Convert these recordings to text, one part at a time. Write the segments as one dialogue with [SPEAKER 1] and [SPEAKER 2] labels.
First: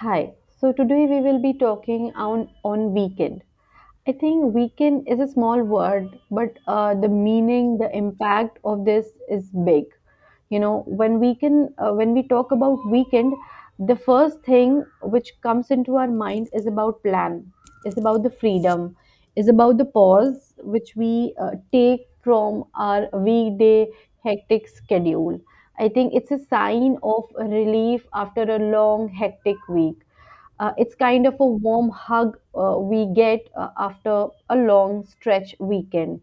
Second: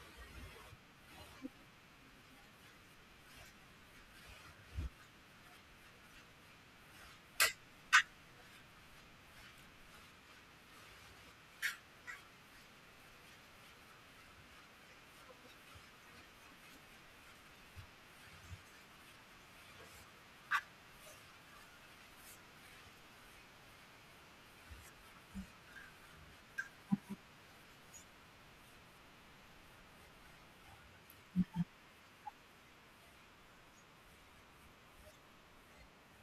[SPEAKER 1] Hi. So today we will be talking on weekend. I think weekend is a small word, but the meaning, the impact of this is big. When we talk about weekend, the first thing which comes into our mind is about plan, is about the freedom, is about the pause which we take from our weekday hectic schedule. I think it's a sign of relief after a long, hectic week. It's kind of a warm hug we get after a long stretch weekend.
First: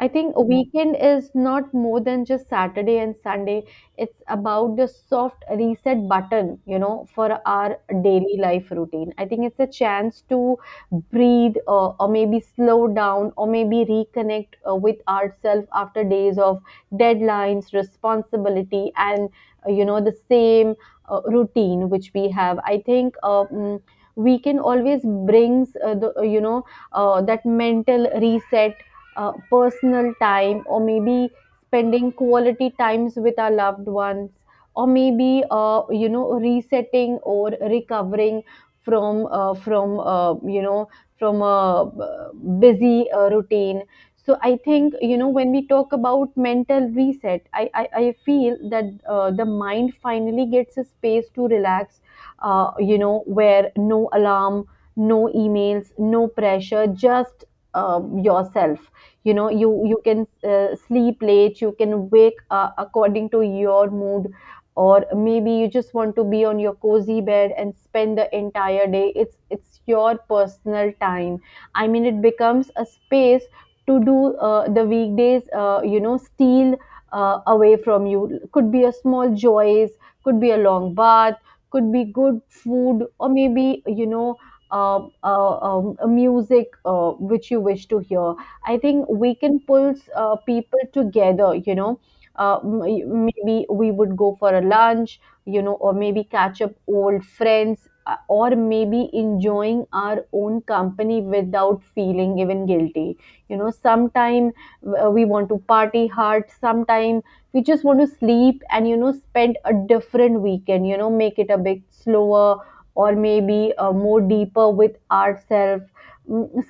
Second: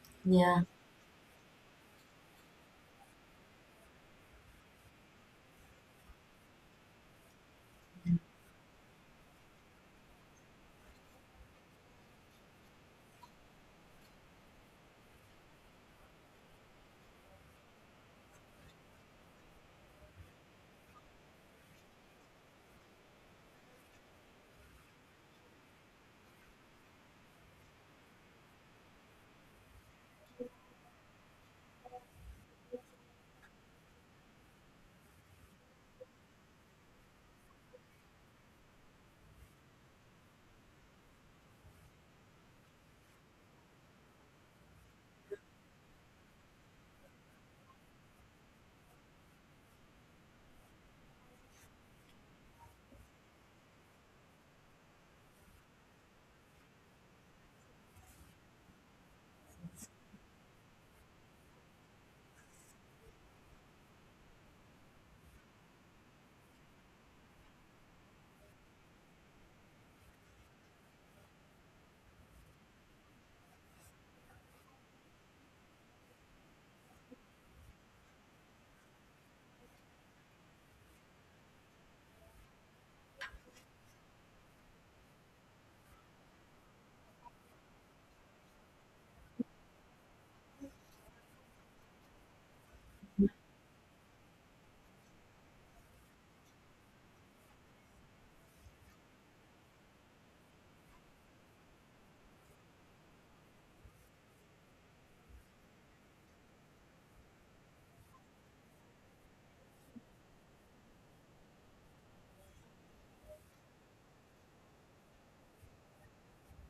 [SPEAKER 1] I think a
[SPEAKER 2] Yeah,
[SPEAKER 1] weekend is not more than just Saturday and Sunday. It's about the soft reset button, for our daily life routine. I think it's a chance to breathe or maybe slow down or maybe reconnect with ourselves after days of deadlines, responsibility, and the same routine which we have. I think. Weekend always brings the you know that mental reset, personal time, or maybe spending quality times with our loved ones, or maybe resetting or recovering from you know from a busy routine. So I think when we talk about mental reset, I feel that the mind finally gets a space to relax where no alarm, no emails, no pressure, just yourself. You can sleep late, you can wake according to your mood, or maybe you just want to be on your cozy bed and spend the entire day. It's your personal time. I mean, it becomes a space to do the weekdays steal away from you. Could be a small joys, could be a long bath, could be good food, or maybe a music which you wish to hear. I think we can pull people together, you know. Maybe we would go for a lunch, or maybe catch up old friends, or maybe enjoying our own company without feeling even guilty. Sometime we want to party hard, sometime we just want to sleep and, spend a different weekend, make it a bit slower, or maybe more deeper with ourselves.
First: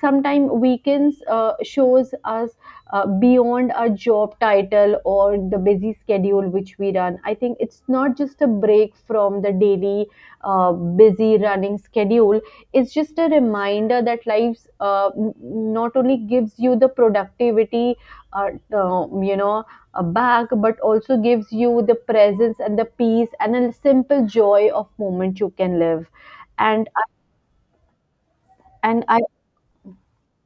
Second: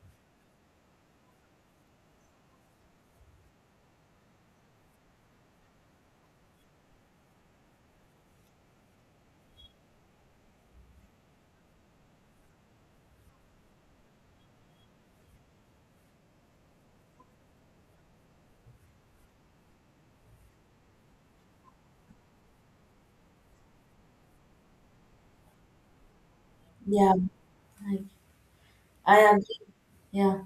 [SPEAKER 1] Sometimes weekends shows us beyond our job title or the busy schedule which we run. I think it's not just a break from the daily busy running schedule. It's just a reminder that life not only gives you the productivity uh, um, you know back but also gives you the presence and the peace and a simple joy of moment you can live. and
[SPEAKER 2] yeah, I,
[SPEAKER 1] and
[SPEAKER 2] I
[SPEAKER 1] I
[SPEAKER 2] agree. Yeah,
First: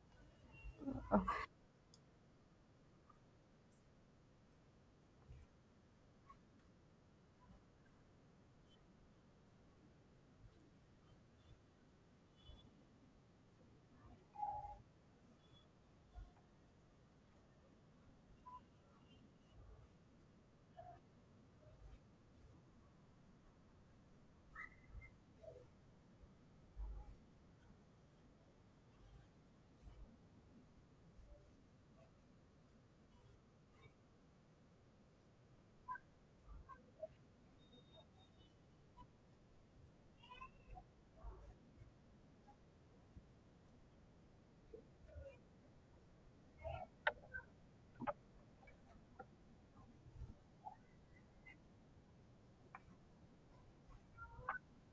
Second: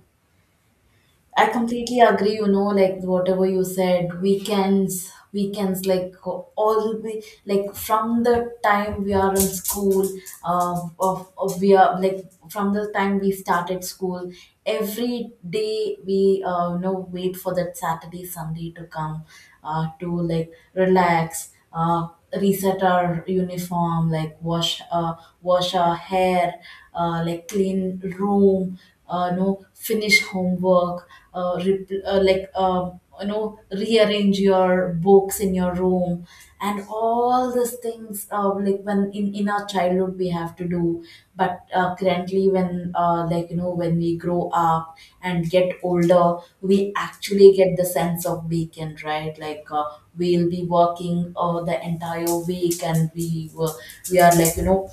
[SPEAKER 2] I completely agree. You know, like whatever you said, weekends, like all the like from the time we are in school, of we are like from the time we started school, every day we wait for that Saturday, Sunday to come, to like relax, reset our uniform, like wash wash our hair, like clean room, no finish homework, like rearrange your books in your room, and all these things like when in our childhood we have to do. But currently, when like you know when we grow up and get older, we actually get the sense of weekend, right? Like we'll be working the entire week, and we are like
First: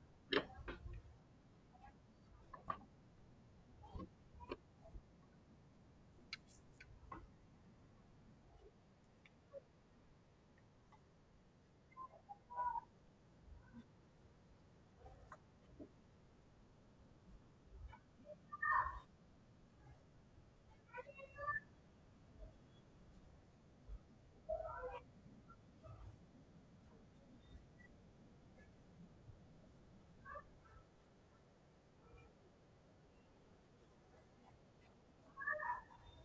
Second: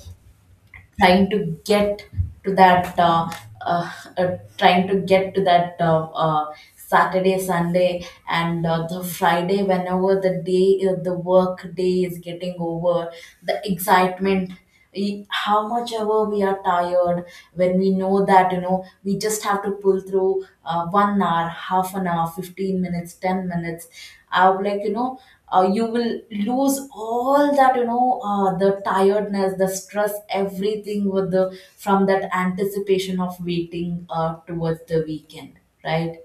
[SPEAKER 2] trying to get to that trying to get to that Saturday Sunday, and the Friday, whenever the day, the work day, is getting over, the excitement, how much ever we are tired, when we know that, you know we just have to pull through 1 hour, half an hour, 15 minutes, 10 minutes, I would like you know you will lose all that, the tiredness, the stress, everything, with the from that anticipation of waiting towards the weekend, right?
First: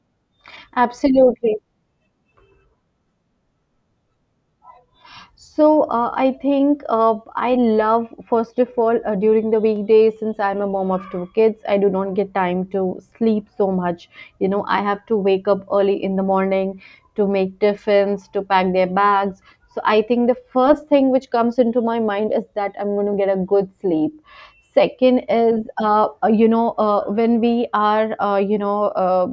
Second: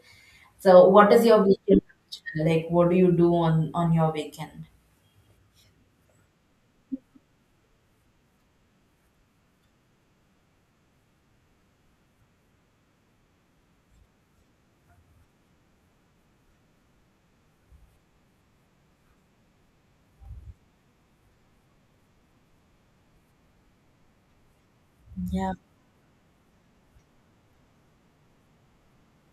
[SPEAKER 2] So what is your
[SPEAKER 1] absolutely.
[SPEAKER 2] weekend routine? Like what do you do on your weekend?
[SPEAKER 1] So I think I love, first of all, during the weekdays, since I'm a mom of two kids, I do not get time to sleep so much. I have to wake up early in the morning to make tiffins, to pack their bags. So I think the first thing which comes into my mind is that I'm going to get a good sleep. Second
[SPEAKER 2] Yeah,
[SPEAKER 1] is, when we are,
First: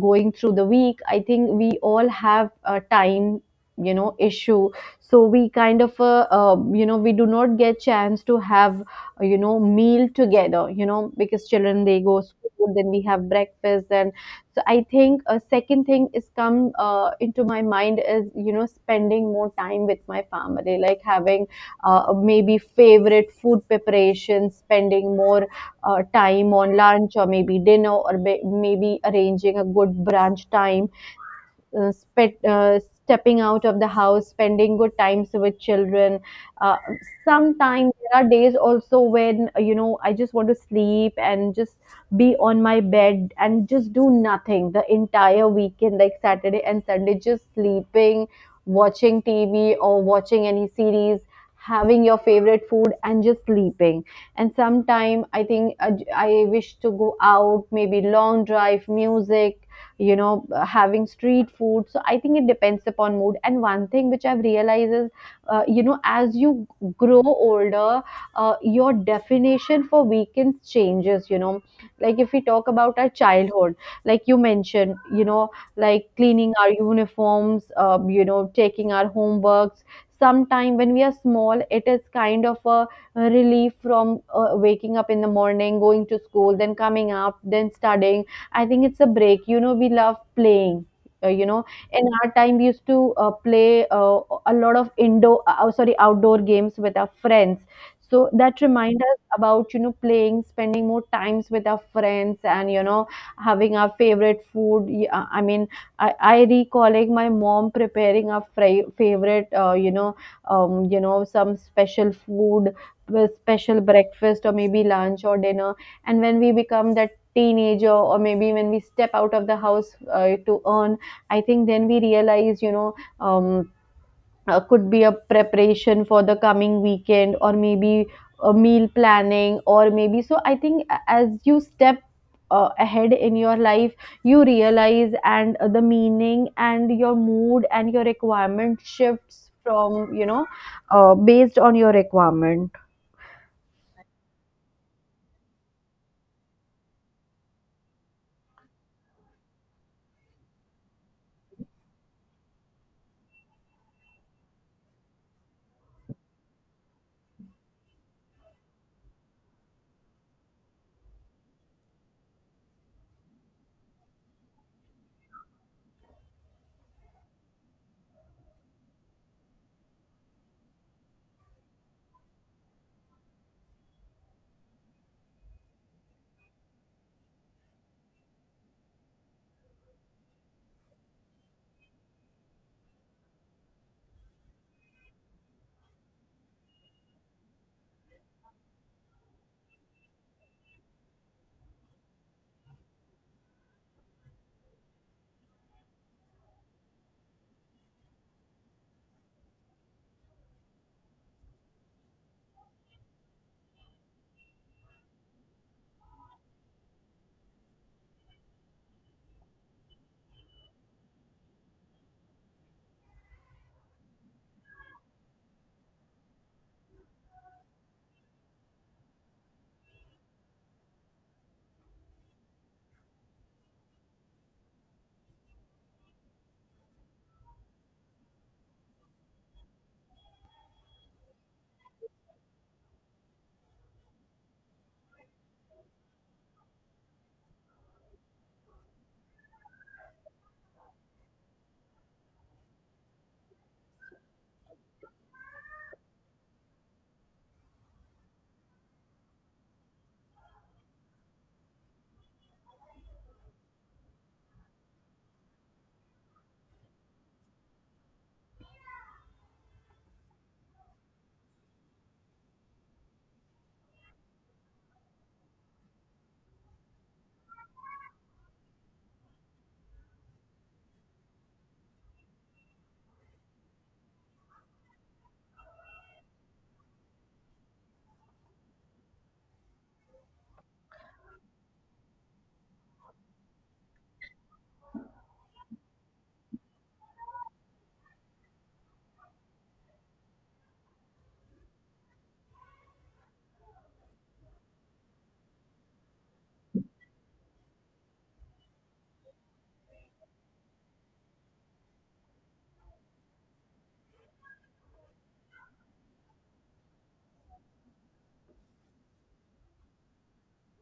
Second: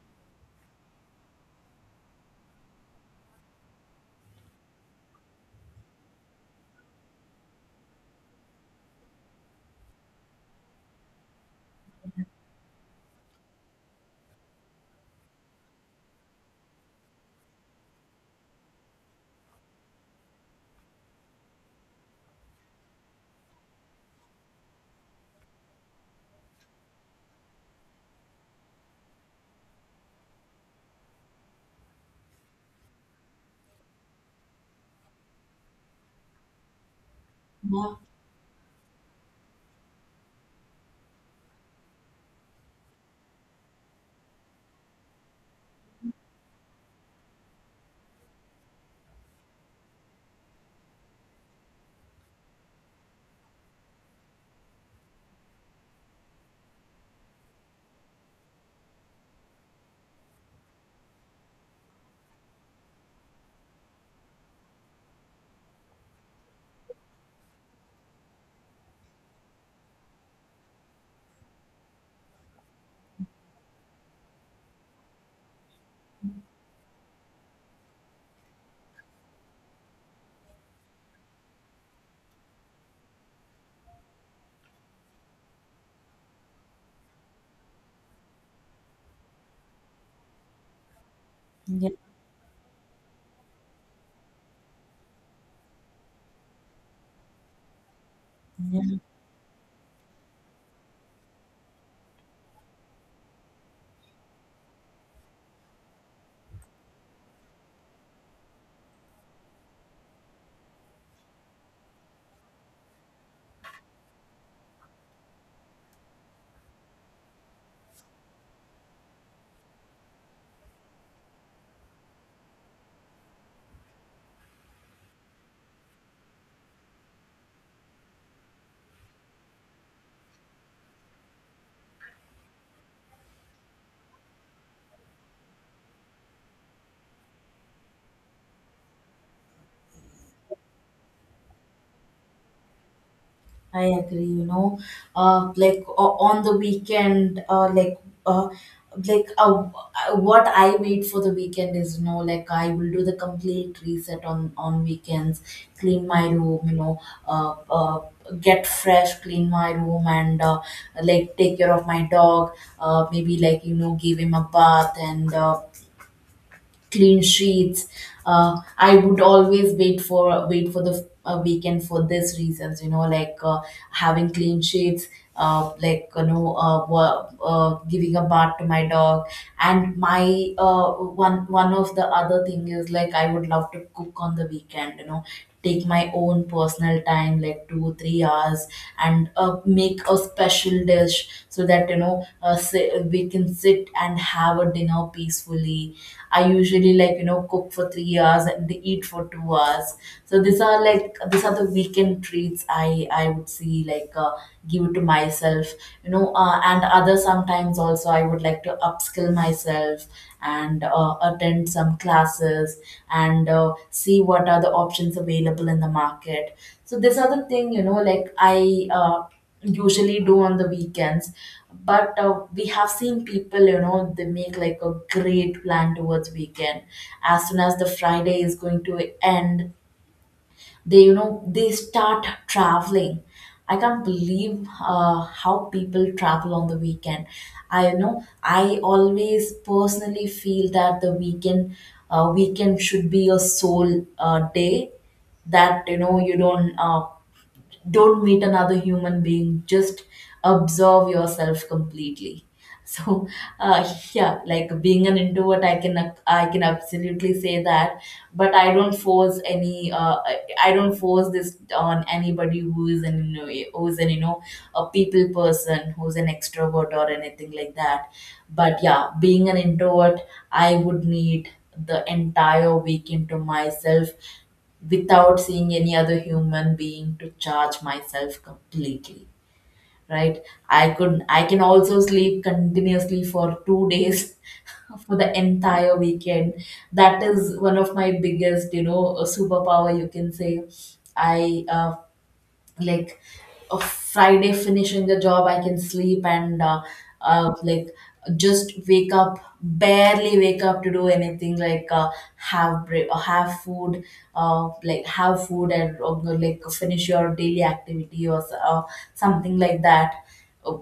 [SPEAKER 1] going through the week, I think we all have time issues. So we kind of we do not get chance to have meal together because children they go school, then we have breakfast, and so I think a second thing is come into my mind is spending more time with my family, like having maybe favorite food preparation, spending more time on lunch or maybe dinner, or maybe arranging a good brunch time, stepping out of the house, spending good times with children. Uh, sometimes
[SPEAKER 2] yeah,
[SPEAKER 1] there are days also when I just want to sleep and just be on my bed and just do nothing the entire weekend, like Saturday and Sunday, just sleeping, watching TV or watching any series. Having your favorite food and just sleeping, and sometime I think I wish to go out, maybe long drive, music, having street food. So I think it depends upon mood, and one thing which I've realized is as you grow older, your definition for weekends changes. Like if we talk about our childhood, like you mentioned, like cleaning our uniforms, taking our homeworks, sometime when we are small, it is kind of a relief from waking up in the morning, going to school, then coming up, then studying. I think it's a break. We love playing. Uh, you know,
[SPEAKER 2] yeah,
[SPEAKER 1] in our time, we used to play a lot of indoor, oh, sorry, outdoor games with our friends. So that
[SPEAKER 2] yeah.
[SPEAKER 1] remind us about playing, spending more times with our friends, and having our favorite food. I mean, I recalling my mom preparing our favorite, some special food, with special breakfast or maybe lunch or dinner. And when we become that teenager, or maybe when we step out of the house to earn, I think then we realize, um, could be a preparation for the coming weekend, or maybe a meal planning or maybe. So I think as you step ahead in your life, you realize and the meaning and your mood and your requirement shifts from based on your requirement.
[SPEAKER 2] I agree, you know, like on the weekend, like, uh, like, what I wait for the weekend is, like, I will do the complete reset on weekends, clean my room, uh, uh, get fresh, clean my room, and like take care of my dog, maybe, like, give him a bath. And clean sheets. I would always wait for the weekend for these reasons. You know, like having clean sheets, like, giving a bath to my dog. And my one of the other thing is, like, I would love to cook on the weekend. You know, take my own personal time, like 2-3 hours, and make a special dish so that, we can sit and have a dinner peacefully. I usually, like, cook for 3 hours and eat for 2 hours. So these are like the weekend treats I would see, like, give to myself. You know, and other sometimes also I would like to upskill myself, and attend some classes, and see what are the options available in the market. So this other thing, like, I usually do on the weekends. But we have seen people, they make like a great plan towards weekend. As soon as the Friday is going to end, they you know they start traveling. I can't believe how people travel on the weekend. I you know i always personally feel that the weekend should be a sole day, that, you don't meet another human being, just observe yourself completely. So yeah, like being an introvert, I can absolutely say that. But I don't force any I don't force this on anybody who is an, who is an you know a people person, who's an extrovert or anything like that. But yeah, being an introvert, I would need the entire weekend to myself, without seeing any other human being, to charge myself completely, right? I can also sleep continuously for 2 days, for the entire weekend. That is one of my biggest, superpower, you can say. I, like, a Friday, finishing the job, I can sleep, and like, just wake up, barely wake up to do anything, like have break or have food, like have food, and like finish your daily activity, or something like that,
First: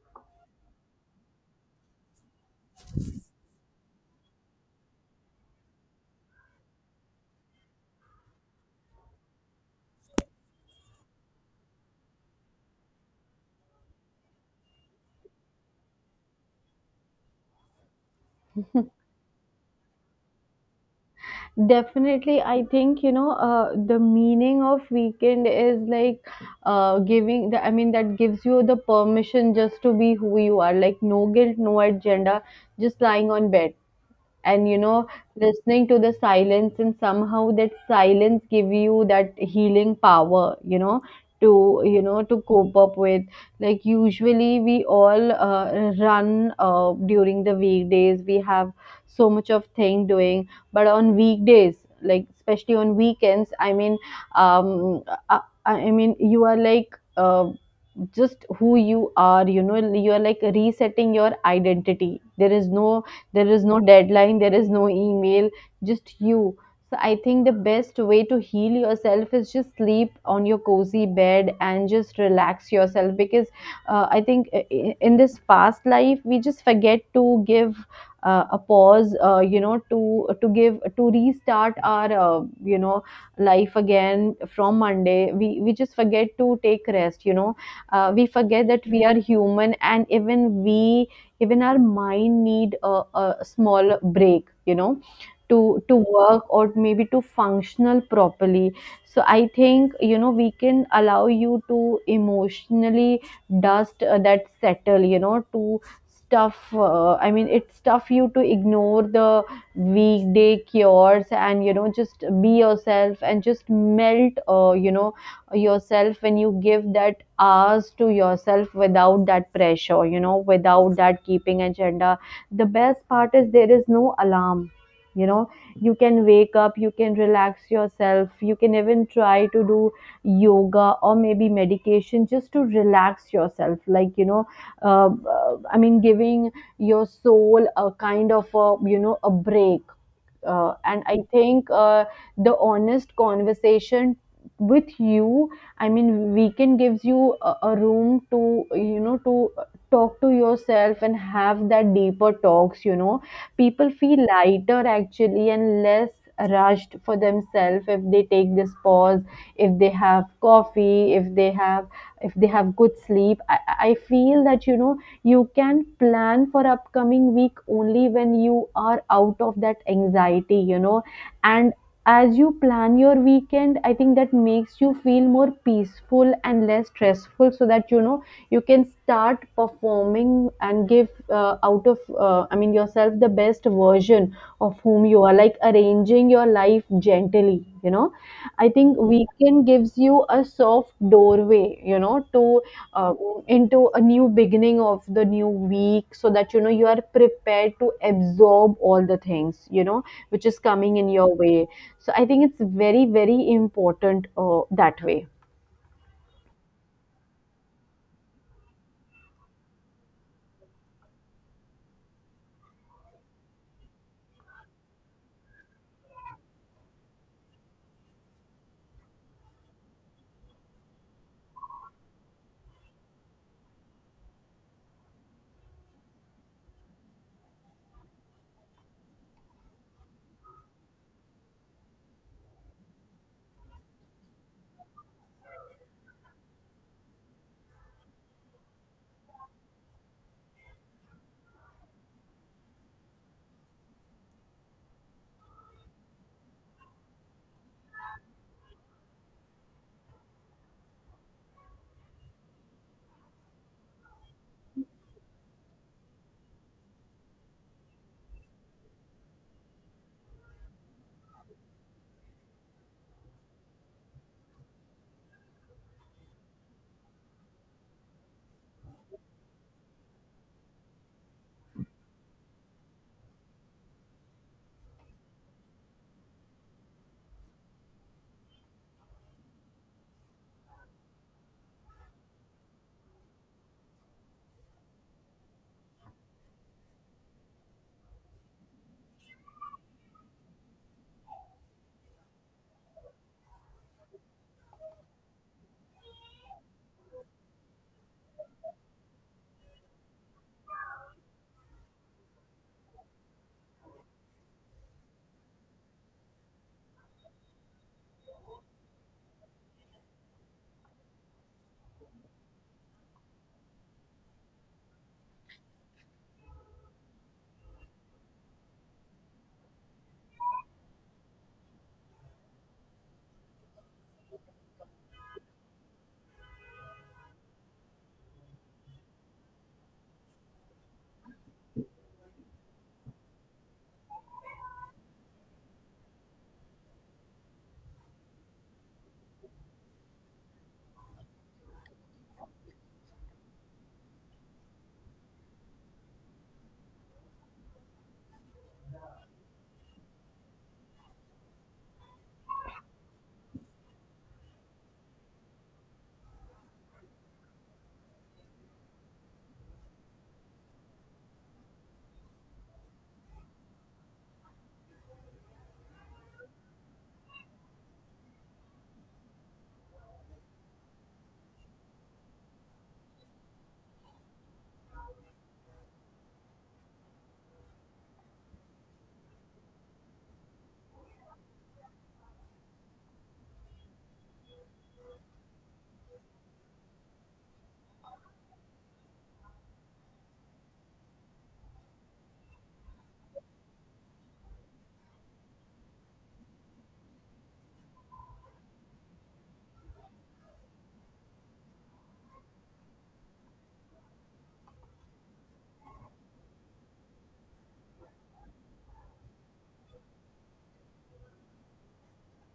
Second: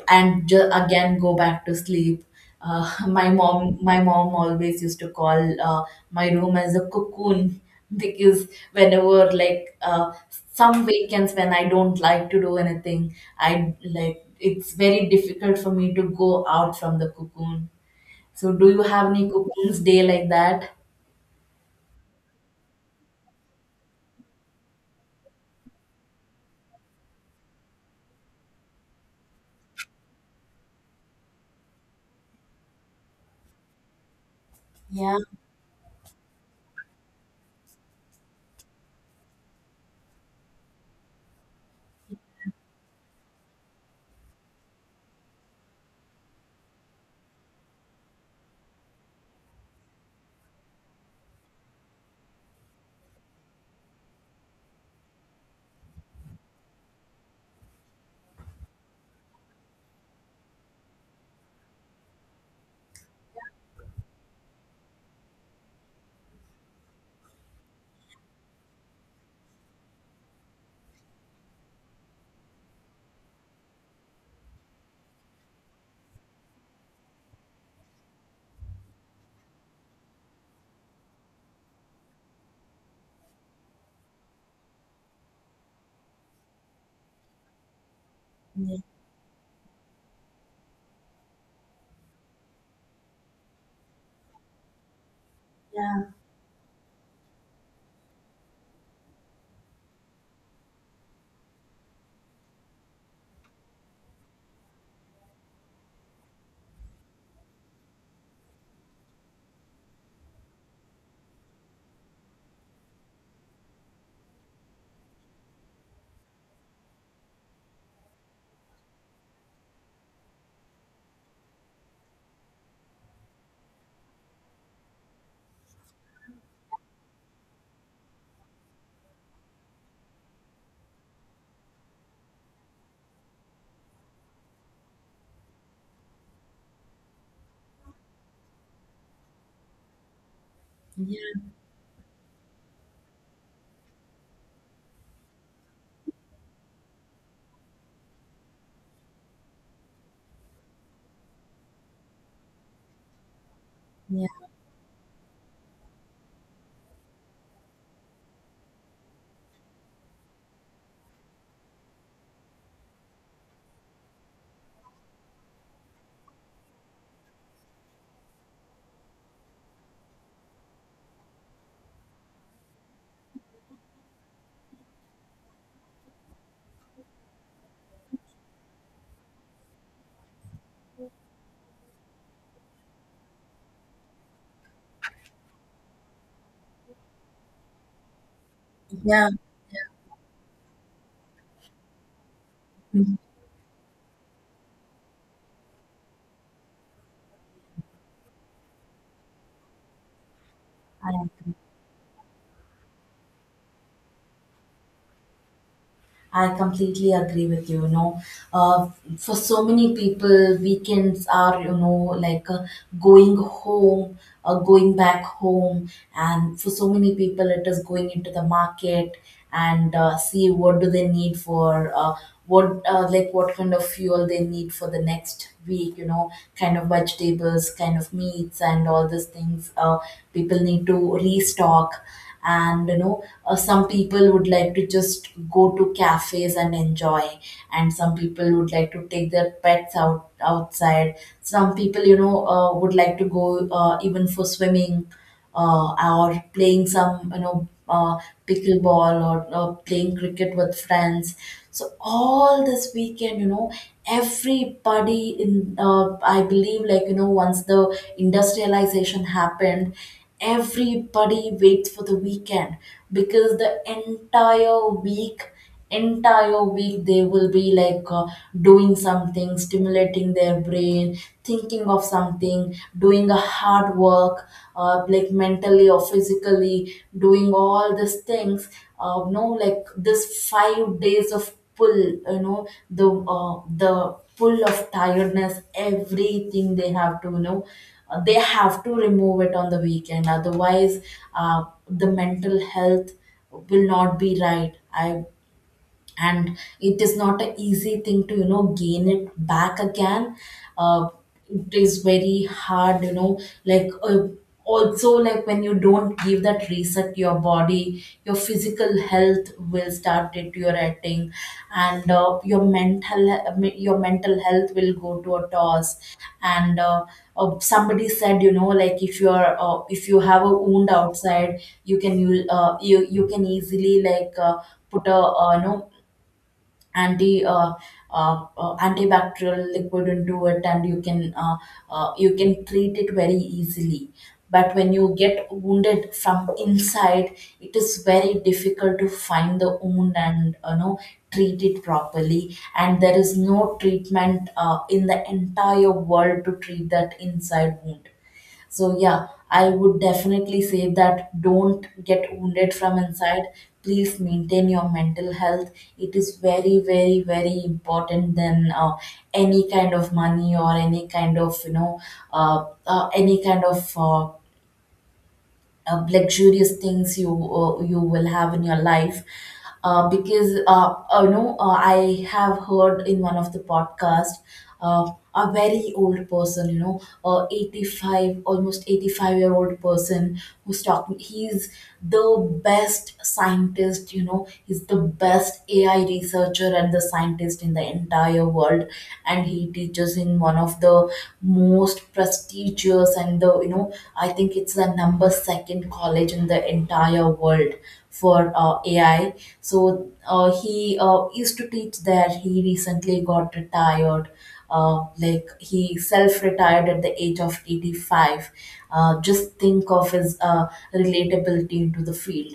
[SPEAKER 2] and again go back to sleep. My mom always used to call my room as a cocoon. Because whenever, like, some weekends when I don't like to do anything, I like it's very difficult for me to go out from the cocoon. So do you have any cocoons day like that?
[SPEAKER 1] Definitely, I think the meaning of weekend is like giving. I mean, that gives you the permission just to be who you are. Like no guilt, no agenda, just lying on bed, and
[SPEAKER 2] Yeah,
[SPEAKER 1] listening to the silence, and somehow that silence give you that healing power to to cope up with, like usually we all run during the weekdays, we have so much of thing doing, but on weekdays, like especially on weekends, I mean, um uh, you are like just who you are. You are like resetting your identity, there is no deadline, there is no email, just you. So I think the best way to heal yourself is just sleep on your cozy bed and just relax yourself, because I think in this fast life, we just forget to give a pause, to give, to restart our you know life again. From Monday, we just forget to take rest, we forget
[SPEAKER 2] yeah,
[SPEAKER 1] that we are human, and even our mind need a small break, to
[SPEAKER 2] yeah,
[SPEAKER 1] work, or maybe to functional properly. So I think we can allow you to emotionally dust that settle, to stuff, I mean it's tough you to ignore the weekday cures, and just be yourself, and just melt yourself when you give that hours to yourself without that pressure, without that keeping agenda. The best part is there is no alarm. you know you can wake up, you can relax yourself, you can even try to do yoga or maybe medication just to relax yourself, like I mean giving your soul a kind of a a break, and I
[SPEAKER 2] yeah,
[SPEAKER 1] think the honest conversation with you, I mean, weekend gives you a room to, to talk to yourself and have that deeper talks. People feel
[SPEAKER 2] yeah,
[SPEAKER 1] lighter actually and less rushed for themselves if they take this pause, if they have coffee, if they have good sleep. I feel that, you can plan for upcoming week only when you are out of that anxiety, and as you plan your weekend, I think that makes you feel more peaceful and less stressful, so that, you can start performing and give out of I mean yourself the best version of whom you are, like arranging your life gently, you know I think
[SPEAKER 2] yeah.
[SPEAKER 1] weekend gives you a soft doorway, to uh, into a new beginning of the new week, so that, you are prepared to absorb all the things, which is coming in
[SPEAKER 2] I
[SPEAKER 1] your
[SPEAKER 2] agree.
[SPEAKER 1] way. So I think it's very very important that way.
[SPEAKER 2] I completely agree with you. You know, uh, for so many people, weekends are, like going home, going back home, and for so many people, it is going into the market, and see what do they need for what like what kind of fuel they need for the next week. You know, kind of vegetables, kind of meats, and all these things. People need to restock. And, some people would like to just go to cafes and enjoy, and some people would like to take their pets out outside, some people, would like to go even for swimming, uh, or playing some, pickleball, or playing cricket with friends. So all this weekend, everybody in I believe, like, once the industrialization happened, everybody waits for the weekend, because the entire week they will be like, doing something, stimulating their brain, thinking of something, doing a hard work, like mentally or physically, doing all these things. No, like, this 5 days of pull, uh, the pull of tiredness, everything, they have to, they have to remove it on the weekend. Otherwise, the mental health will not be right. I and it is not an easy thing to, gain it back again. uh, it is very hard, you know, like also, like when you don't give that reset to your body, your physical health will start deteriorating. And your mental, your mental health will go to a toss. And somebody said, like, if you're if you have a wound outside, you can easily, like, put a anti uh, antibacterial liquid into it, and you can treat it very easily. But when you get wounded from inside, it is very difficult to find the wound and, treat it properly. And there is no treatment in the entire world to treat that inside wound. So yeah, I would definitely say that don't get wounded from inside. Please maintain your mental health. It is very, very, very important than any kind of money or any kind of, any kind of luxurious things you will have in your life. Because, I have heard in one of the podcast, a very old person, 85, almost 85-year-old person, who's talking. He's the best scientist, he's the best AI researcher and the scientist in the entire world, and he teaches in one of the most prestigious teachers, and, the you know I think it's the number second college in the entire world for AI. So he used to teach there. He recently got retired. uh, like, he self-retired at the age of 85. Just think of his relatability into the field,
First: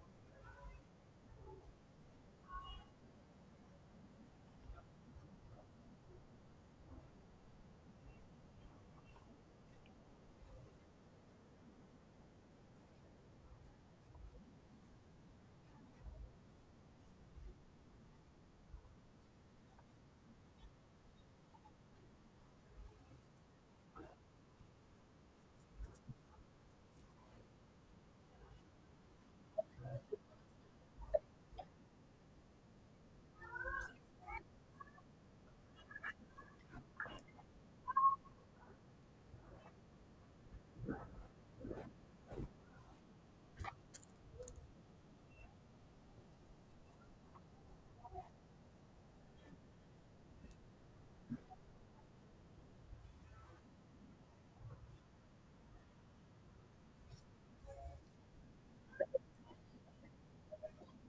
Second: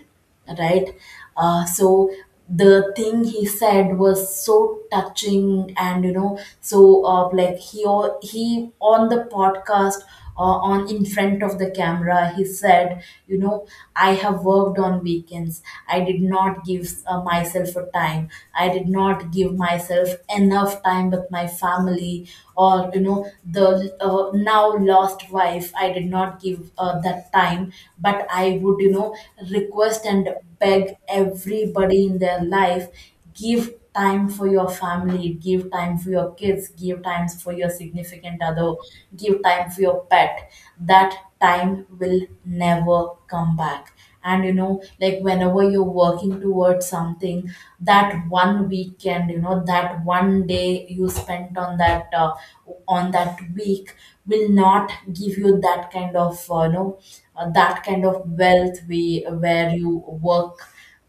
[SPEAKER 2] right? So the thing he said was so touching. And, so like, he on the podcast, on in front of the camera, he said, I have worked on weekends. I did not give myself a time. I did not give myself enough time with my family, or, the now lost wife. I did not give that time, but I would, request and beg everybody in their life. Give time for your family, give time for your kids, give times for your significant other, give time for your pet. That time will never come back. And you know, like, whenever you're working towards something, that one weekend, you know, that 1 day you spent on that on that week will not give you that kind of that kind of wealth we where you work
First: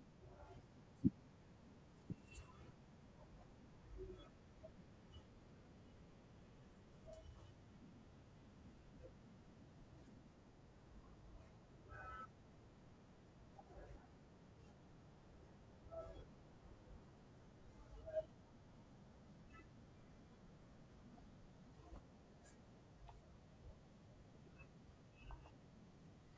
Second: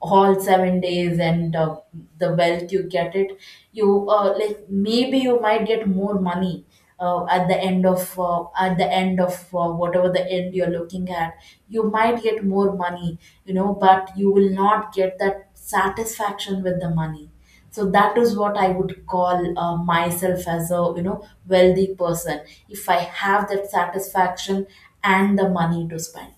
[SPEAKER 2] all 7 days. And the wealth you get it, you like, maybe you might get more money at the end of whatever the end you're looking at, you might get more money, you know, but you will not get that satisfaction with the money. So that is what I would call myself as a, you know, wealthy person, if I have that satisfaction and the money to spend.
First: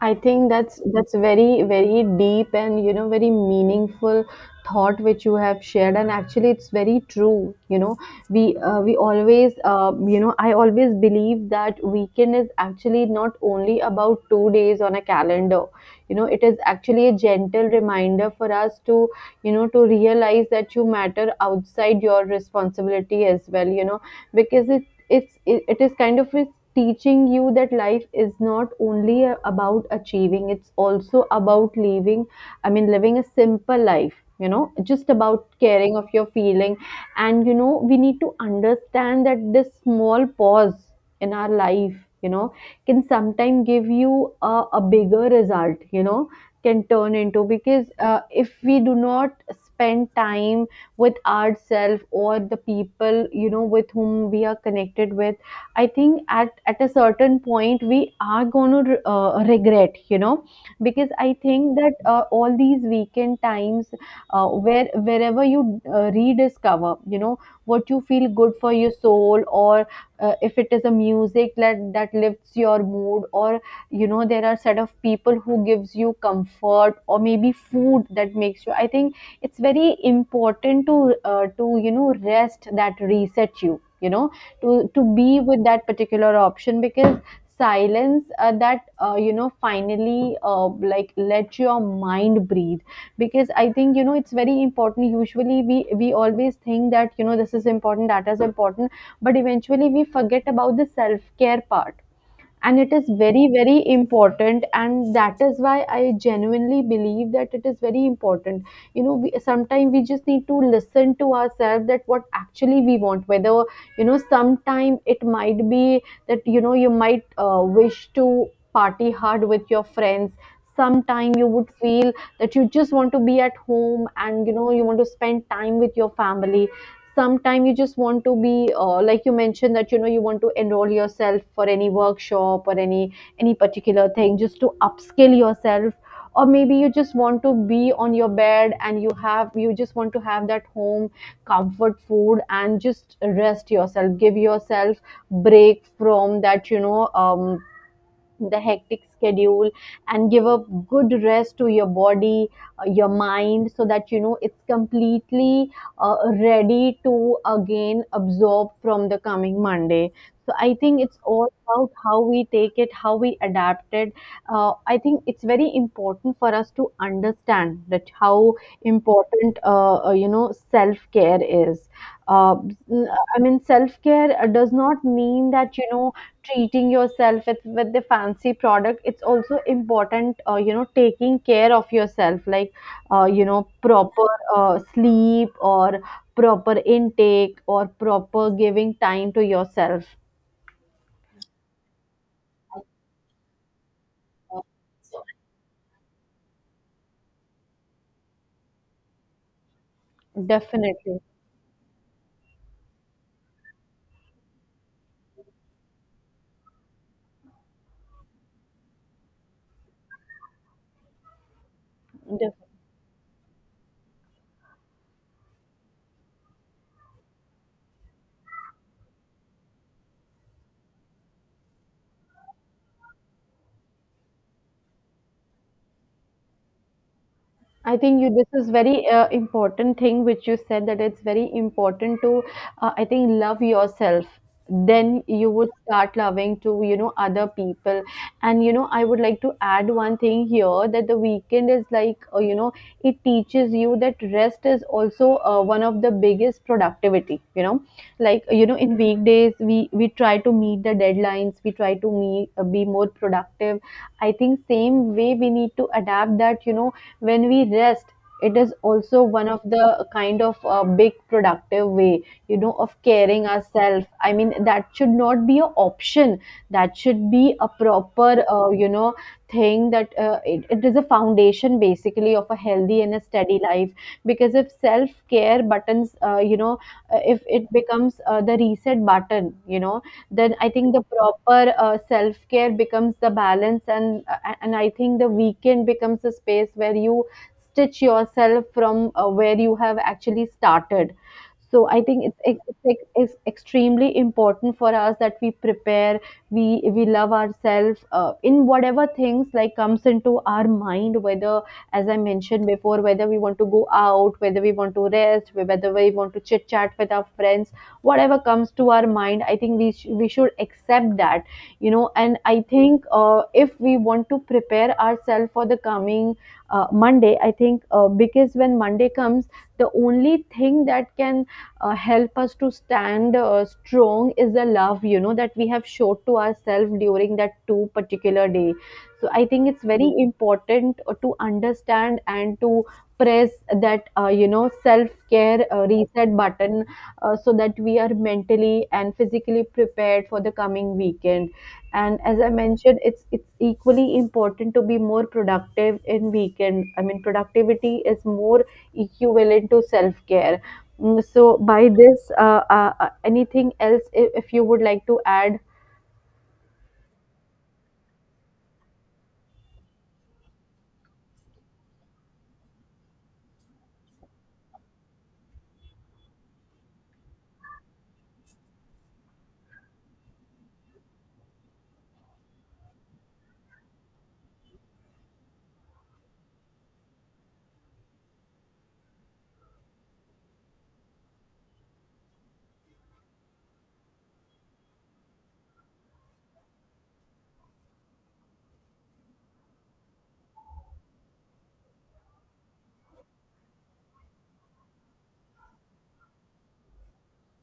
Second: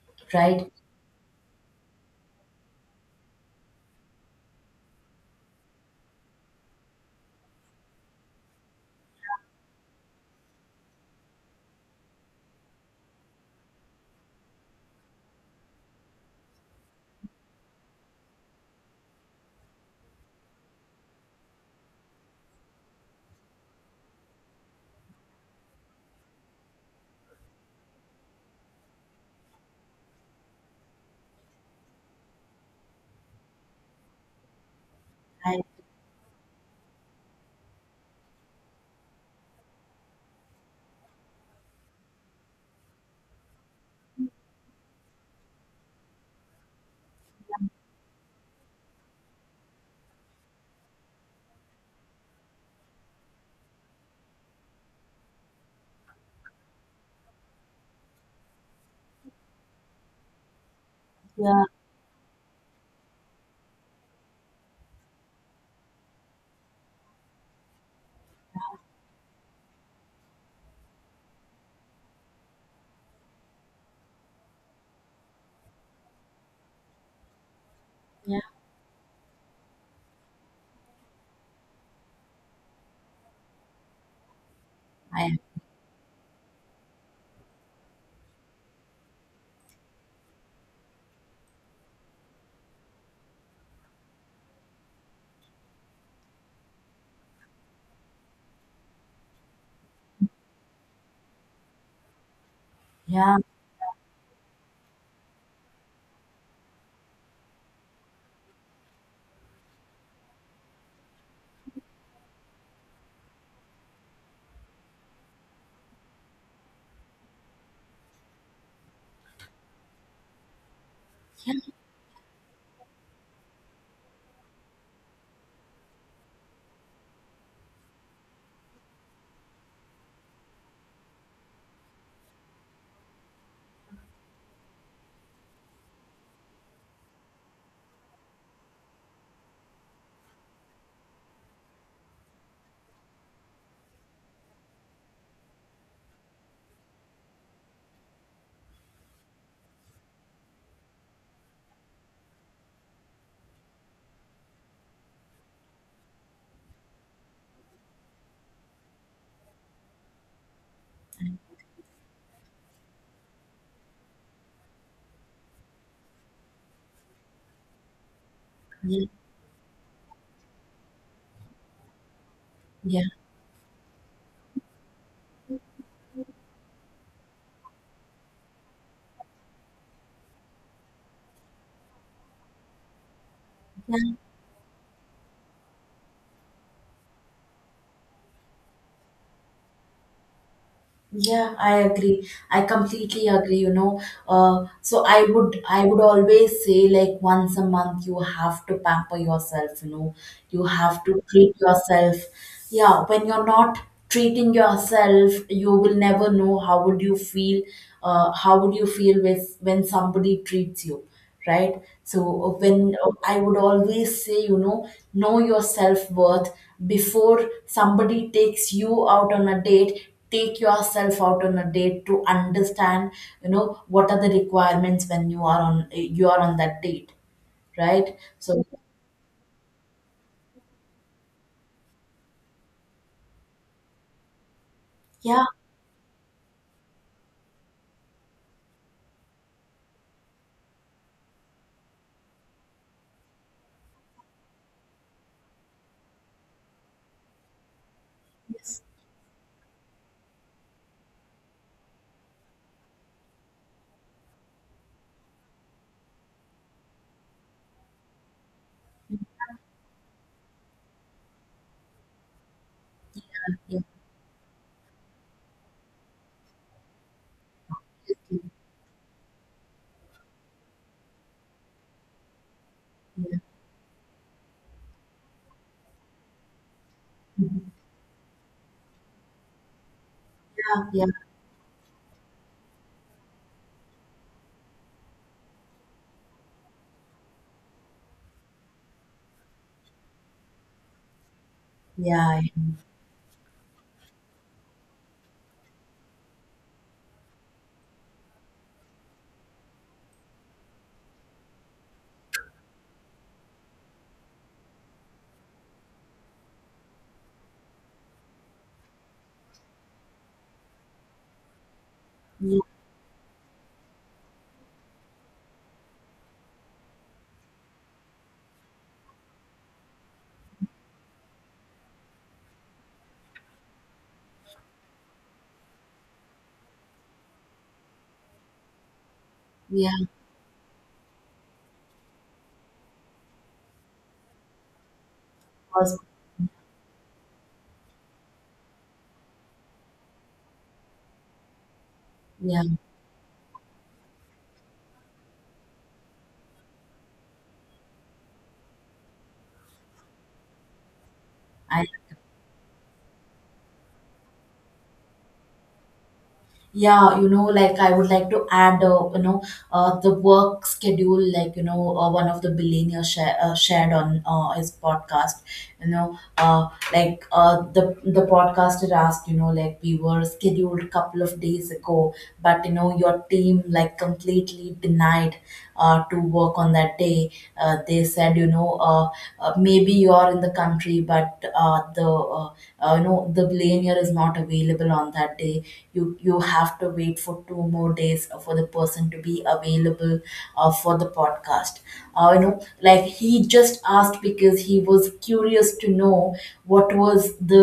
[SPEAKER 1] I think
[SPEAKER 2] Right.
[SPEAKER 1] that's very very deep and, very meaningful thought which you have shared, and actually it's very true, we always I always believe that weekend is actually not only about 2 days on a calendar. You know, it is actually a gentle reminder for us to, to realize that you matter outside your responsibility as well, because the it's it, it is kind of it's teaching you that life is not only about achieving, it's also about living. I mean, living a simple life, just about
[SPEAKER 2] I,
[SPEAKER 1] caring of your feeling. And, we need to understand that this small pause in our life, you know can sometimes give you a bigger result, can turn into, because if we do not spend time with ourselves, or the people, with whom we are connected with. I think at a certain point we are going to regret, because I
[SPEAKER 2] yeah,
[SPEAKER 1] think that all these weekend times where wherever you rediscover, what you feel good for your soul, or if it is a music that lifts your mood, or, there are set of people who gives you comfort, or maybe food that
[SPEAKER 2] yeah.
[SPEAKER 1] makes you. I think it's very important to you know rest that reset you, you know, to
[SPEAKER 2] I, am
[SPEAKER 1] be with that particular option, because silence that you know finally like let your mind breathe. Because, I think, you know, it's very important. Usually we always think that, you know, this is important, that is important, but eventually we forget about the self care part, and it is
[SPEAKER 2] Yeah,
[SPEAKER 1] very very important, and that is why I genuinely believe that it is very important. You know, sometimes we just need to listen to ourselves, that what actually we want, whether, you know, sometime it might be that, you know, you might wish to party hard with your friends. Sometime you would feel that you just want to be at home and, you know, you want to spend time with your family. Sometime you just want to be like you mentioned, that, you know, you want to enroll yourself for any workshop, or any particular thing, just to upskill yourself. Or maybe you just want to be on your bed, and you have you just want to have that home comfort food, and just rest yourself, give yourself break from that, the hectic schedule, and give a good rest to your body, your mind, so that, you know, it's completely ready to again absorb from the coming Monday. So I think it's all about how we take it, how we adapt it. I think it's very important for us to understand that how
[SPEAKER 2] yeah,
[SPEAKER 1] important you know self care is. uh,
[SPEAKER 2] yeah.
[SPEAKER 1] I mean, self care does not mean that, you know, treating yourself with the fancy product. It's also important, you know, taking care of yourself, like you know, proper sleep, or proper intake, or proper giving time to yourself.
[SPEAKER 2] Yeah, I agree. I completely agree, you know. So I would always say, like, once a month you have to pamper yourself, you know. You have
[SPEAKER 1] Definitely.
[SPEAKER 2] to treat yourself. Yeah, when you're not treating yourself, you will never know how would you feel, how would you feel with when somebody treats you, right? So,
[SPEAKER 1] Definitely.
[SPEAKER 2] when I would always say, you know your self-worth before somebody takes you out on a date. Take yourself out on a date to understand, you know, what are the requirements when you are on, you are on that date,
[SPEAKER 1] I
[SPEAKER 2] right?
[SPEAKER 1] think you this
[SPEAKER 2] So,
[SPEAKER 1] is very important thing which you said, that it's very important to I think love yourself, then
[SPEAKER 2] yeah,
[SPEAKER 1] you would start loving to, you know, other people. And, you know, I would like to add one thing here, that the weekend is like, it teaches you that rest is also one of the biggest productivity, you know. Like, you know, in weekdays we try to meet the deadlines, we try to meet, be more productive. I think same way we need to adapt that, you know, when we rest, it is also one of the kind of big productive way, you know, of caring
[SPEAKER 2] yeah,
[SPEAKER 1] ourselves. I mean, that should not be an option, that should be a proper, thing, that it is a foundation basically of a healthy and a
[SPEAKER 2] yeah,
[SPEAKER 1] steady life. Because if self care buttons if it becomes the reset button, you know, then I
[SPEAKER 2] yeah,
[SPEAKER 1] think the
[SPEAKER 2] yeah, yeah,
[SPEAKER 1] proper self care becomes the balance, and I think the weekend becomes a space where you stitch yourself from, where you have actually started. So I think it's,
[SPEAKER 2] yeah, yeah, yeah,
[SPEAKER 1] it's, it's it's extremely important for us that we prepare, we love ourselves in whatever things like comes into our mind, whether, as I mentioned before, whether we want to go out, whether we want to rest, whether we want to chit chat with our friends, whatever comes to our mind. I think we should accept that, you know. And I think if we want to prepare ourselves for the coming Monday, I think because when Monday comes, the only thing that can help us to stand strong is the love, you know, that we have showed to ourselves during that two particular day. So I think it's
[SPEAKER 2] yeah, yeah,
[SPEAKER 1] very important to understand and to press that, self care reset button, so that we are mentally and physically prepared for the coming weekend. And as I
[SPEAKER 2] yeah.
[SPEAKER 1] mentioned, it's equally important to be more productive in weekend. I mean, productivity is more equivalent to self care. So
[SPEAKER 2] I
[SPEAKER 1] by this, anything else, if you would like to add?
[SPEAKER 2] Yeah, you know, like, I would like to add, the work schedule, like, you know, one of the billionaire shared on his podcast, you know. The podcaster asked, you know, like, we were scheduled a couple of days ago, but, you know, your team like completely denied to work on that day. They said, you know, maybe you are in the country, but the uh, you know, the lanyard is not available on that day. You have to wait for 2 more days for the person to be available for the podcast. uh, you know like, he just asked because he was curious to know what was the,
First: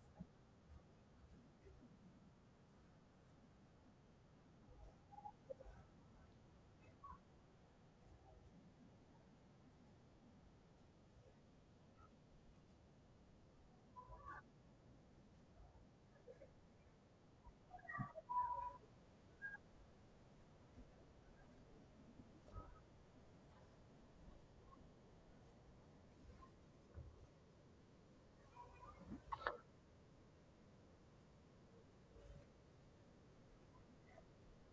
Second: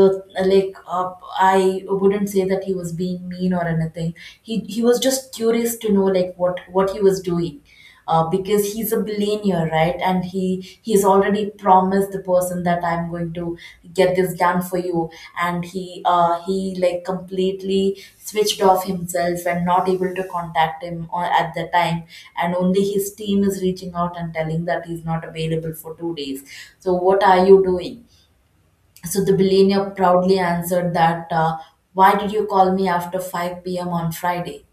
[SPEAKER 2] like I wouldn't say that he was being mean or anything. He was just curious to know like what he was doing, because he's a billionaire, right? And he's already promised the person that I'm going to get this done for you, and he like completely switched off himself and not able to contact him at the time, and only his team is reaching out and telling that he's not available for 2 days. So what are you doing? So the billionaire proudly answered that, "Why did you call me after 5 p.m. on Friday?"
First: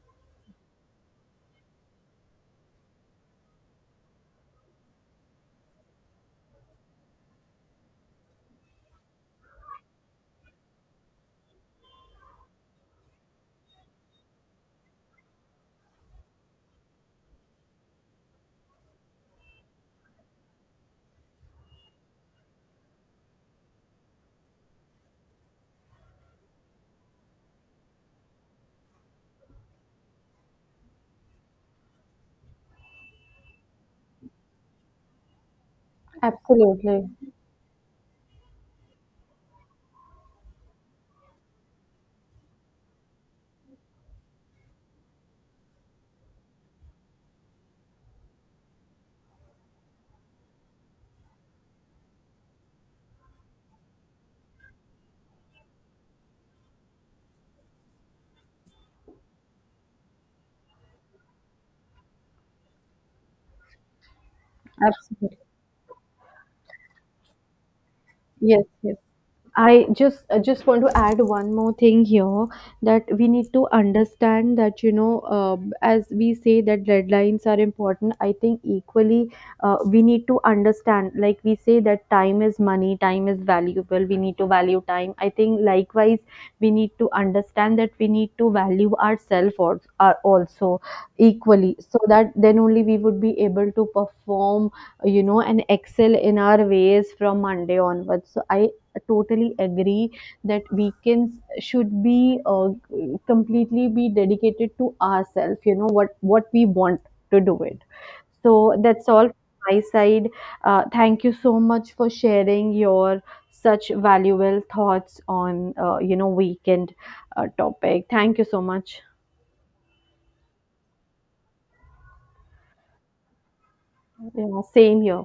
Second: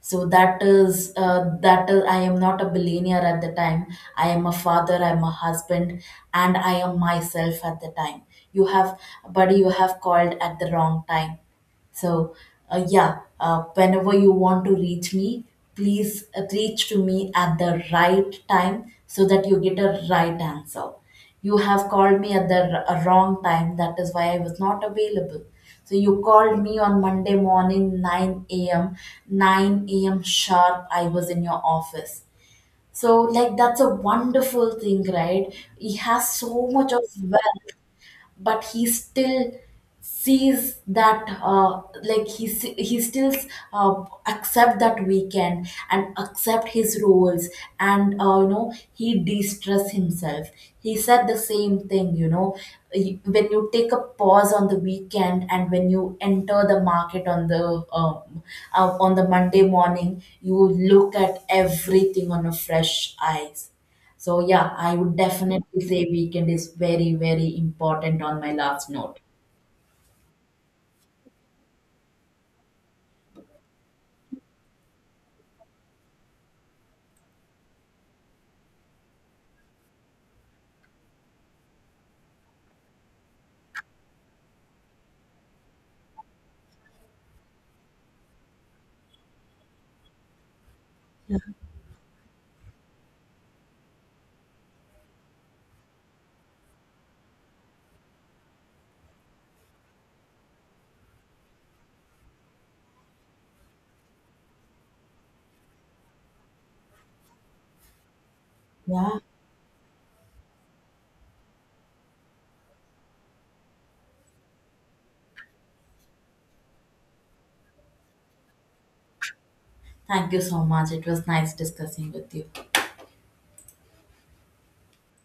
[SPEAKER 2] So that is I am not a billionaire at the time. I am a father, I am a husband, and I am myself at the time. You have, buddy, you have called at the wrong time. So, yeah, whenever you want to reach me, please reach to me at the right time so that you get a right answer. You have called me at the a wrong time, that is why I was not available. So, you called me on Monday morning, 9 a.m., 9 a.m. sharp, I was in your office. So, like, that's a wonderful thing, right? It has so much
[SPEAKER 1] Absolutely.
[SPEAKER 2] of wealth, but he still sees that, he still accept that weekend and accept his roles. And you know, he de-stress himself. He said the same thing, you know. When you take a pause on the weekend and when you enter the market on the Monday morning, you look at everything on a fresh eyes. So yeah, I would
[SPEAKER 1] Absolutely.
[SPEAKER 2] definitely say weekend is very, very important on my
[SPEAKER 1] Yes,
[SPEAKER 2] last
[SPEAKER 1] yes.
[SPEAKER 2] note.
[SPEAKER 1] I just want to add one more thing here, that we need to understand that, you know, as we say that deadlines are important. I think equally we need to understand, like we say that time is money, time is valuable. We need to value time. I think likewise we need to understand that we need to value ourselves are also equally, so that then only we would be able to perform, you know, and excel in our ways from Monday onwards. So I totally agree that weekends should be completely be dedicated to ourselves, you know, what we want to do it. So that's
[SPEAKER 2] Yeah.
[SPEAKER 1] all from my side. Thank you so much for sharing your such valuable thoughts on, weekend topic. Thank you so much.
[SPEAKER 2] Thank you so much. It was nice discussing with you.
[SPEAKER 1] Yeah, same here.